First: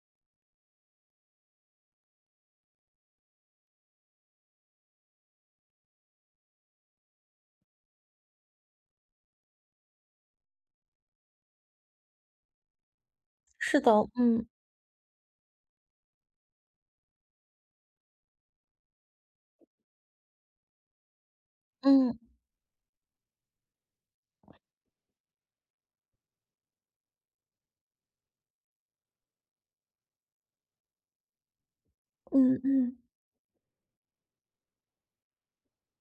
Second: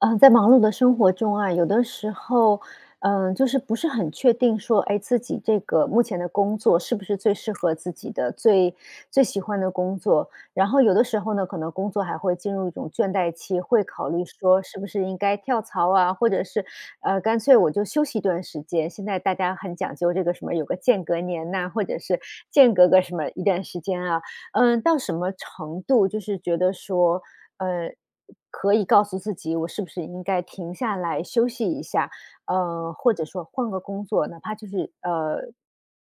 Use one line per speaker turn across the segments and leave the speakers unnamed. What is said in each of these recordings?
在忙碌的生活中啊，有的时候，就是不是很确定说，哎，自己这个目前的工作是不是最适合自己的、最喜欢的工作。然后有的时候呢，可能工作还会进入一种倦怠期，
是
会
的，
考虑
嗯
说是不是应该跳槽啊，或者是干脆我就休息一段时间。现在大家很讲究这个什么有个间隔年呐、或者
嗯
是间隔个什么一段时间啊，到什么程度就是觉得说。呃，可以告诉自己，我是不是应该停下来休息一下，
嗯嗯
或者说换个工作，哪怕就是呃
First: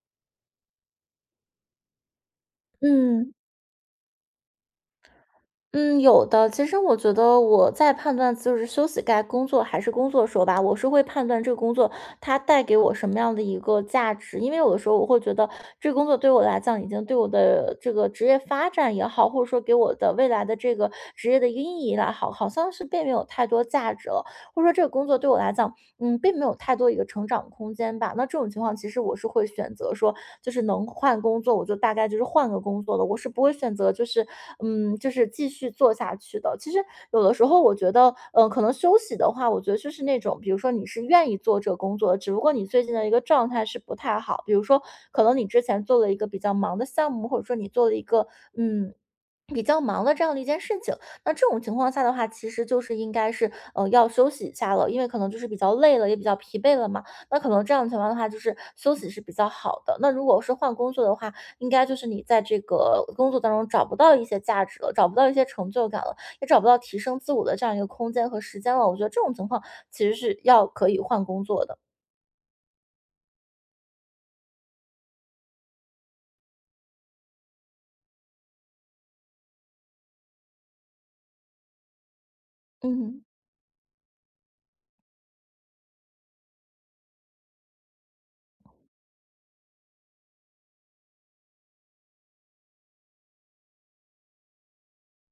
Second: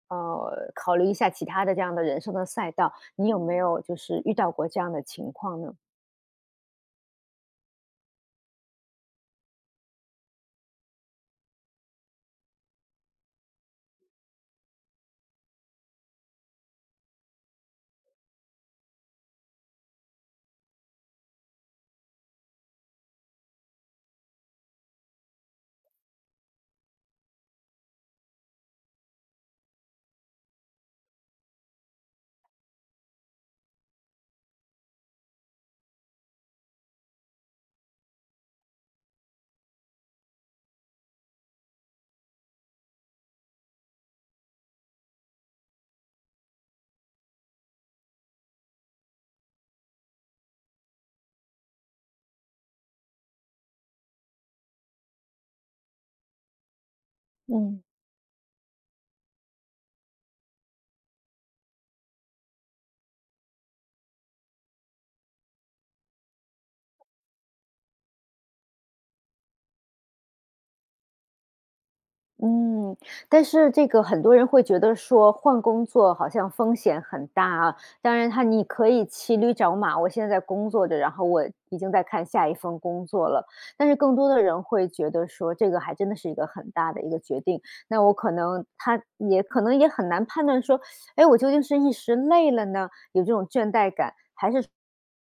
呃，考虑一下其他的这样的人生的赛道，你
嗯
有没有就是遇到过这样的情况呢？
嗯，有的。其实我觉得我在判断就是休息该工作还是工作的时候吧，我是会判断这个工作它带给我什么样的一个价值。因为有的时候我会觉得这个工作对我来讲已经对我的这个职业发展也好，或者说给我的未来的这个职业的一个意义来好，好像是并没有太多价值了。或者说这个工作对我来讲，并没有太多一个成长空间吧。那这种情况，其实我是会选择说，就是能换工作，我就大概就是换个工作的，我是不会选择就是，就是继续做下去的。其实有的时候，我觉得，可能休息的话，我觉得就是那种，比如说你是愿意做这个工作的，只不过你最近的一个状态是不太好，比如说可能你之前做了一个比较忙的项目，或者说你做了一个，嗯。比较忙的这样的一件事情，那这种情况下的话，其实就是应该是，要休息一下了，因为可能就是比较累了，也比较疲惫了嘛。那可能这
嗯。
样的情况的话，就是休息是比较好的。那如果是换工作的话，应该就是你在这个工作当中找不到一些价值了，找不到一些成就感了，也找不到提升自我的这样一个空间和时间了。我觉得这种情况其实是要可以换工作的。
嗯，但是这个很多人会觉得说换工作好像风险很大啊。当然，他你可以骑驴找马，我现在在工作着，然后我已经在看下一份工
嗯
作了。但是更多的人会觉得说，这个还真的是一个很大的一个决定。那我可能他也可能也很难判断说，哎，我究竟是一时累了呢，有这种倦怠感，还是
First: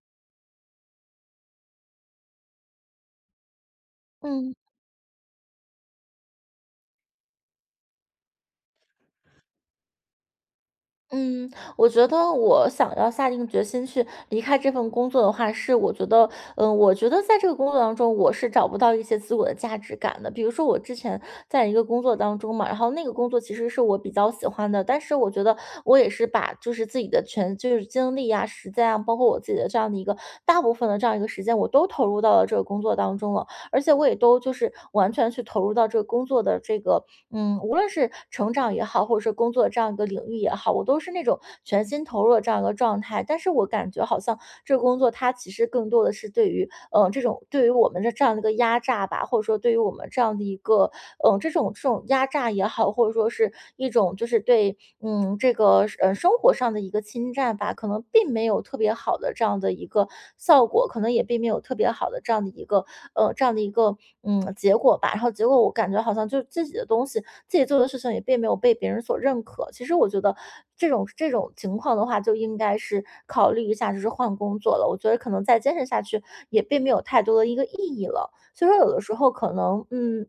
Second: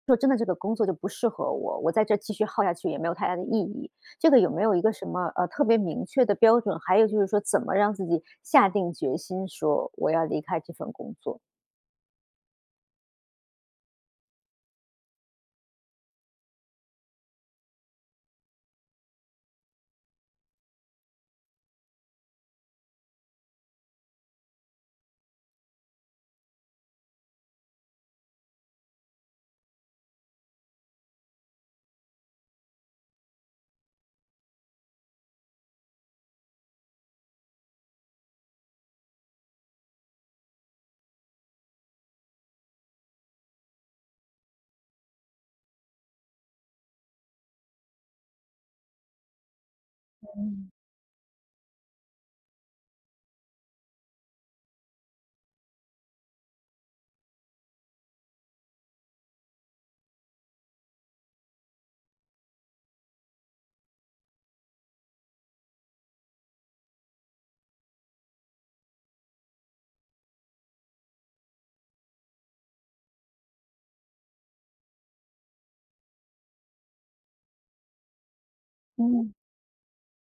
说真的这个工作就不适合我，我在这继续耗下去也没有太大的意义。这个有
嗯。
没有一个什么特别明确的标准？还有就是说，怎么让自己下定决心说我要离开这份工作？
嗯，我觉得我想要下定决心去离开这份工作的话，是我觉得，我觉得在这个工作当中，我是找不到一些自我的价值感的。比如说我之前在一个工作当中嘛，然后那个工作其实是我比较喜欢的，但是我觉得我也是把就是自己的全就是精力啊、时间啊，包括我自己的这样的一个大部分的这样一个时间，我都投入到了这个工作当中了，而且我也都就是完全去投入到这个工作的这个无论是成长也好，或者是工作这样一个领域也好，我都是那种全心投入的这样一个状态。但是我感觉好像这个工作它其实更多的是对于这种对于我们的这样的一个压榨吧，或者说对于我们这样的一个，这种压榨也好，或者说是一种就是对，这个，生活上的一个侵占吧，可能并没有特别好的这样的一个效果，可能也并没有特别好的这样的一个，这样的一个，结果吧。然后结果我感觉好像就是自己的东西自己做的事情也并没有被别人所认可。其实我觉得这种情况的话，就应该是考虑一下，就是换工作了。我觉得可能再坚持下去也并没有太多的一个意义了。所以说，有的时候
嗯。
可能，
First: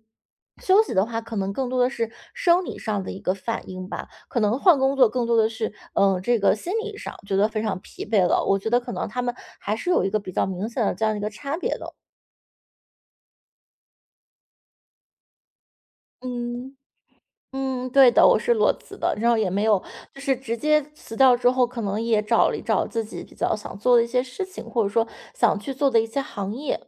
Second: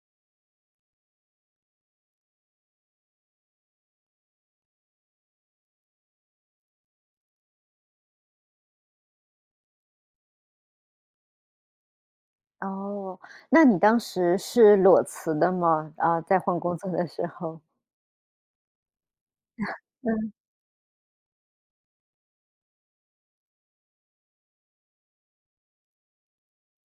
休息的话，可能更多的是生理上的一个反应吧，可能换工作更多的是，这个心理上觉得非常疲惫了。我觉得可能他们还是有一个比较明显的这样一个差别的。
哦，那你当时是裸辞的吗？啊、在换
嗯
工作的时候，
嗯，对的，我是裸辞的，然后也没有就
嗯。
是直接辞掉之后，可能也找了一找自己比较想做的一些事情，或者说想去做的一些行业。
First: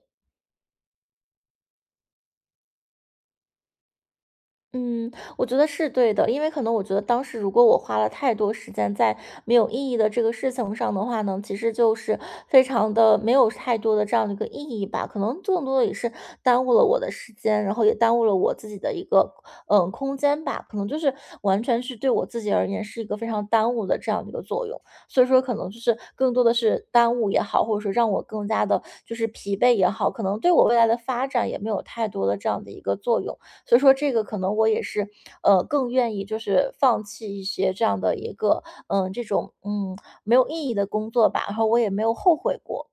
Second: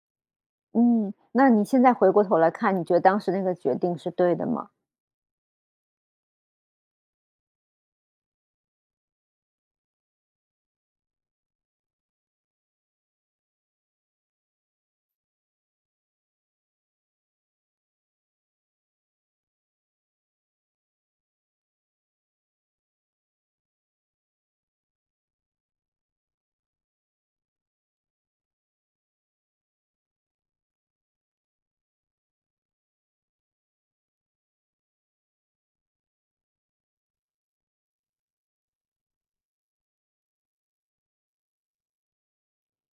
嗯，那你现在回过头来看，你觉得当时那个决定是对的吗？
嗯，我觉得是对的，因为可能我觉得当时如果我花了太多时间在没有意义的这个事情上的话呢，其实就是非常的没有太多的这样的一个意义吧，可能更多的也是耽误了我的时间，然后也耽误了我自己的一个空间吧，可能就是完全是对我自己而言是一个非常耽误的这样的一个作用，所以说可能就是更多的是耽误也好，或者说让我更加的就是疲惫也好，可能对我未来的发展也没有太多的这样的一个作用。所以说这个可能我也是，更愿意就是放弃一些这样的一个，这种没有意义的工作吧，然后我也没有后悔过。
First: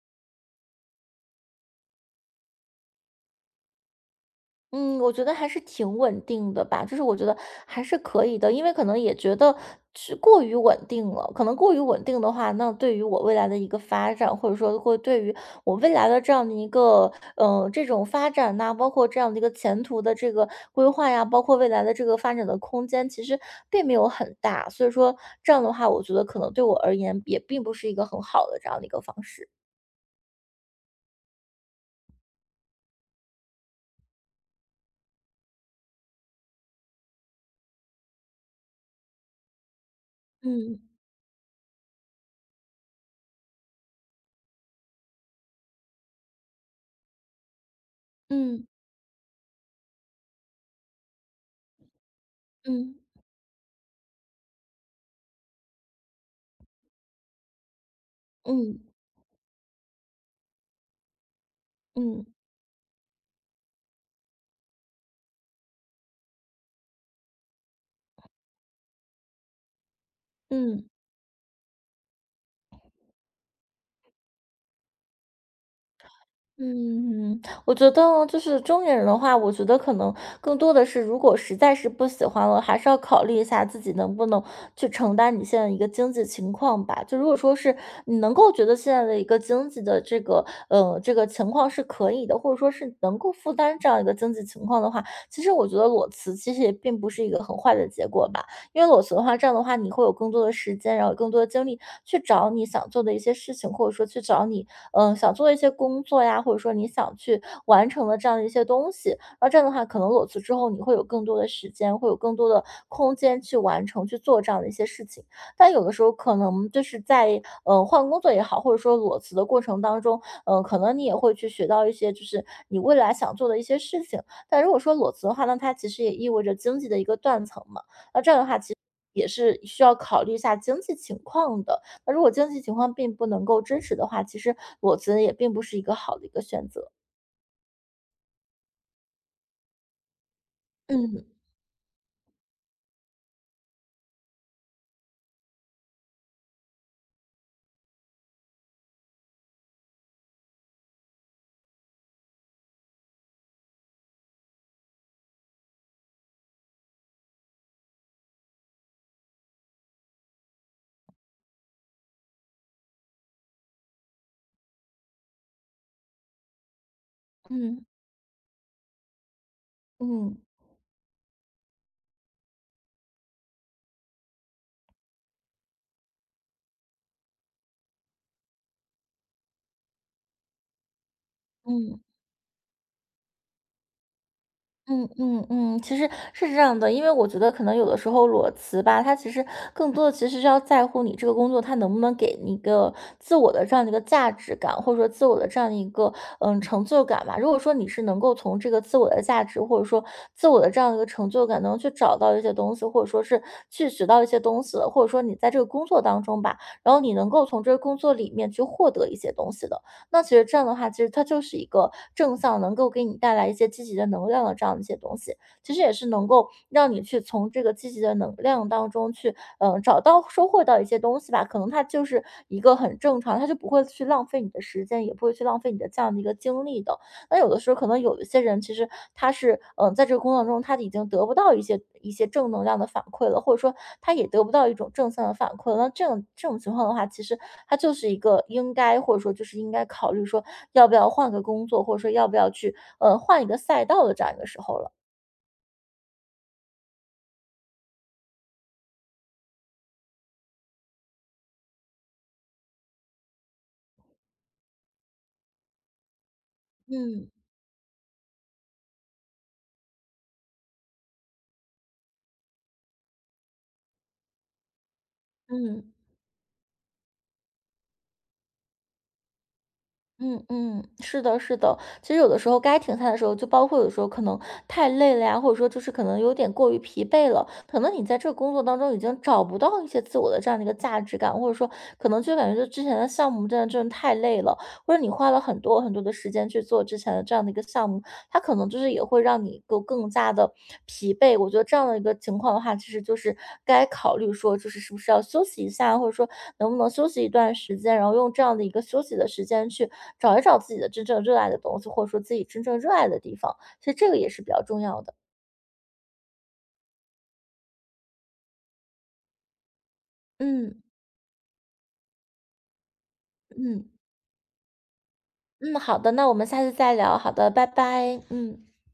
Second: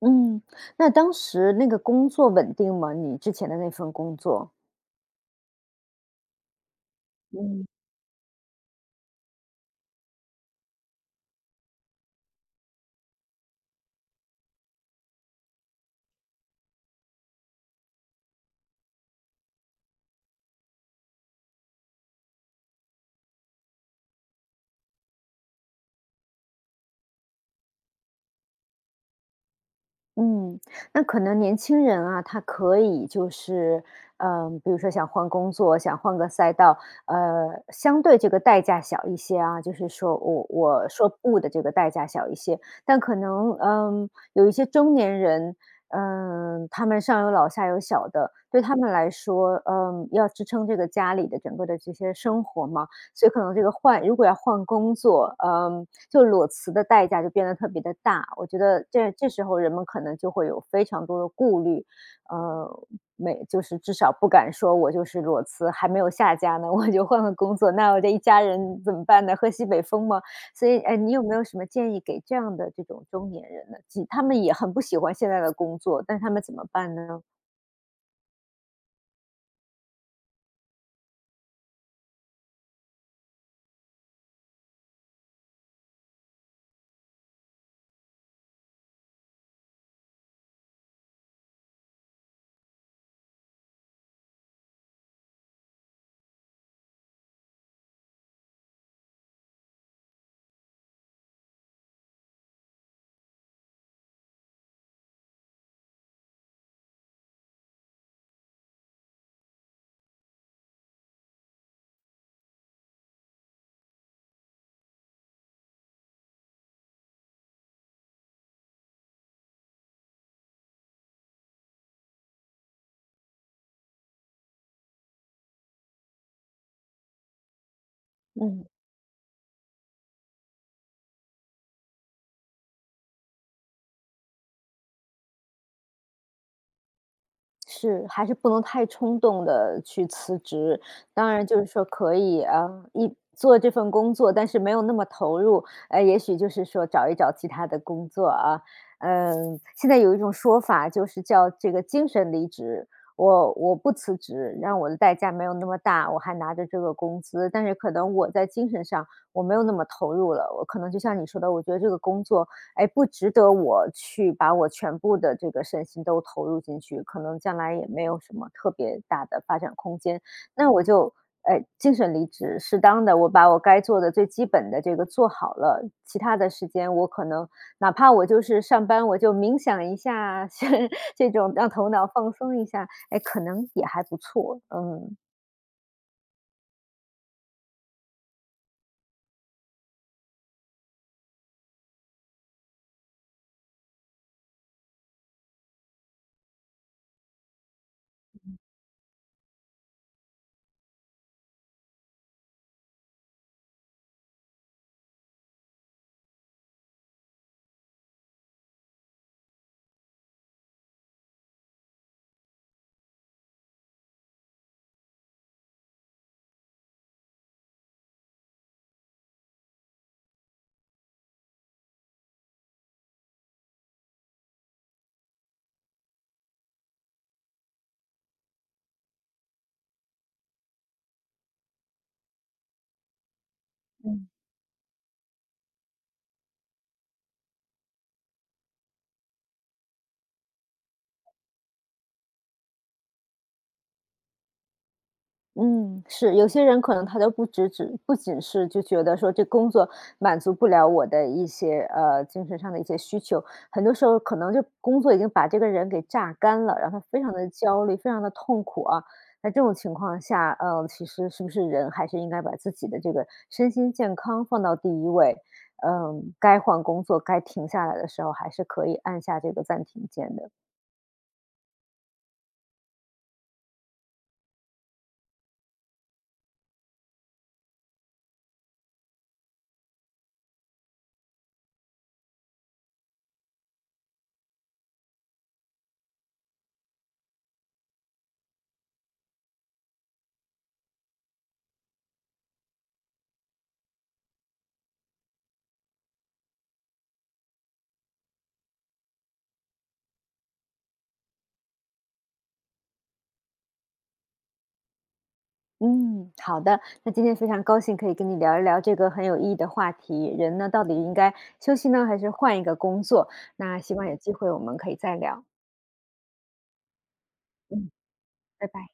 嗯，那当时那个工作稳定吗？你之前的那份工作？
嗯，我觉得还是挺稳定的吧，就是我觉得
嗯。
还是可以的，因为可能也觉得是过于稳定了，可能过于稳定的话，那对于我未来的一个发展，或者说会对于我未来的这样的一个这种发展呐、包括这样的一个前途的这个规划呀，包括未来的这个发展的空间，其实并没有很大，所以说这样的话，我觉得可能对我而言也并不是一个很好的这样的一个方式。
嗯，那可能年轻人啊，他可以就是，比如说想换工作，想换个赛道，相对这个代价小一些啊，就是说我
嗯
我说不的这个代价小一些，但可能有一些中年人，他们上有老下有小的，对
嗯
他们来说，要支撑这个家里的整个的这些生活嘛，
嗯
所以可能这个换如果要换工作，就裸辞的代价就变得特别的大。我觉
嗯
得
嗯
这时候人们可能就会有非常多的顾虑，
嗯。
呃，没就是至少不敢说我就是裸辞，还没有下家呢，我就换个工作，那我这一家人怎么办呢？喝西北风吗？所以，
嗯
哎，你有没有什么建议给这样的这种中年人呢？其他们也很不喜欢现在的工作，但他们怎么办呢？
嗯，我觉得哦就是中年人的话，我觉得可能更多的是，如果实在是不喜欢了，还是要考虑一下自己能不能去承担你现在一个经济情况吧。就如果说是你能够觉得现在的一个经济的这个情况是可以的，或者说是能够负担这样一个经济情况的话，其实我觉得裸辞其实也并不是一个很坏的结果吧。因为裸辞的话，这样的话你会有更多的时间，然后有更多的精力去找你想做的一些事情，或者说去找你想做一些工作呀，或者说你想去完成的这样的一些东西。那这样的话，可能裸辞之后，你会有更多的时间，会有更多的空间去完成、去做这样的一些事情。但有的时候，可能就是在换工作也好，或者说裸辞的过程当中，可能你也会去学到一些就是你未来想做的一些事情。但如果说裸辞的话，那它其实也意味着经济的一个断层嘛。
嗯。
也是需要考虑一下经济情况的。那如果经济情况并不能够支持的话，其实裸辞也并不是一个好的一个选择。
是，还是不能太冲动的去辞职。
嗯
当然就是说可以，啊，一做这份工作，但是没有那么投入，也许就是说找一找其他的工作啊。嗯，现在有一种说法就是叫这个精神离职，我不辞职，让我的代价没有那么大，我还拿着这个工资，但是可能我在精神上我没有那么投入了，我可能就像你说的，我觉得这个工作哎，不值得我去把我全部的这个身心都投入进去，可能将来
嗯
也没有什么特别大的发展空间。
嗯
那我就，哎，精神离职，适当的我把我该做的最基本的这个做好了，其他的时间我可能哪怕我就是上班，我就冥想一下，是这种让头
嗯。
脑放松一下，哎，可能也还不错，
嗯
嗯
嗯嗯，其实是这样的，因为我觉得可能有的时候裸辞吧，它其实更多的其实是要在乎你这个工作它能不能给你一个自我的这样的一个价值感，或者说自我的这样的一个成就感吧。如果说你是能够从这个自我的价值或者说自我的这样的一个成就感，能去找到一些东西，或者说是去学到一些东西的，或者说你在这个工作当中吧，然后你能够从这个工作里面去获得一些东西的。那其实这样的话，其实它就是一个正向，能够给你带来一些积极的能量的这样的一些东西。其实也是能够让你去从这个积极的能量当中去，找到收获到一些东西吧。可能它就是一个很正常，它就不会去浪费你的时间，也不会去浪费你的这样的一个精力的。那有的时候可能有一些人，其实他是，在这个工作中他已经得不到一些正能量的反馈了，或者说他也
嗯。
得不到一种正向的反馈了，那这种情况的话，其实他就是一个应该，或者说就是应该考虑说要不要换个工作，或者说要不要去，换一个赛道的这样一个时候了。
嗯，是，有些人可能他都不只只不仅是就觉得说这工作满足不了我的一些精神上的一些需求，很多时候可能就工作已经把这个人给榨干了，让他非
嗯
常的焦虑，非常的痛苦啊。在这种情况下，其实是不是人还是应该把自己的这个身心健康放到第一位？
嗯。
嗯、该换工作、该停下来的时候，还是可以按下这个暂停键
嗯
的。
嗯，是的，是的。其实有的时候该停下来的时候，就包括有时候可能太累了呀，或者说就是可能有点过于疲惫了，可能你在这个工作当中已经找不到一些自我的这样的一个价值感，或者说可能就感觉就之前的项目真的真的太累了，或者你花了很多很多的时间去做之前的这样的一个项目，它可能就是也会让你够更加的疲惫。我觉得这样的一个情况的话，其实就是该考虑说，就是是不是要休息一下，或者说能不能休息一段时间，然后用这样的一个休息的时间去找一找自己的真正热爱的东西，或者说自己真正热爱的地方。其实这个也是比较重要的。
嗯，好的。那今天非常高兴可以跟你聊一聊这个很有意义的话题，人呢
嗯
到底应该休息呢，还是换一个工作？那
嗯
希望有机会我们可以再聊。
嗯，好的，那我们下次再聊。好的，拜
嗯，
拜。嗯。
拜拜。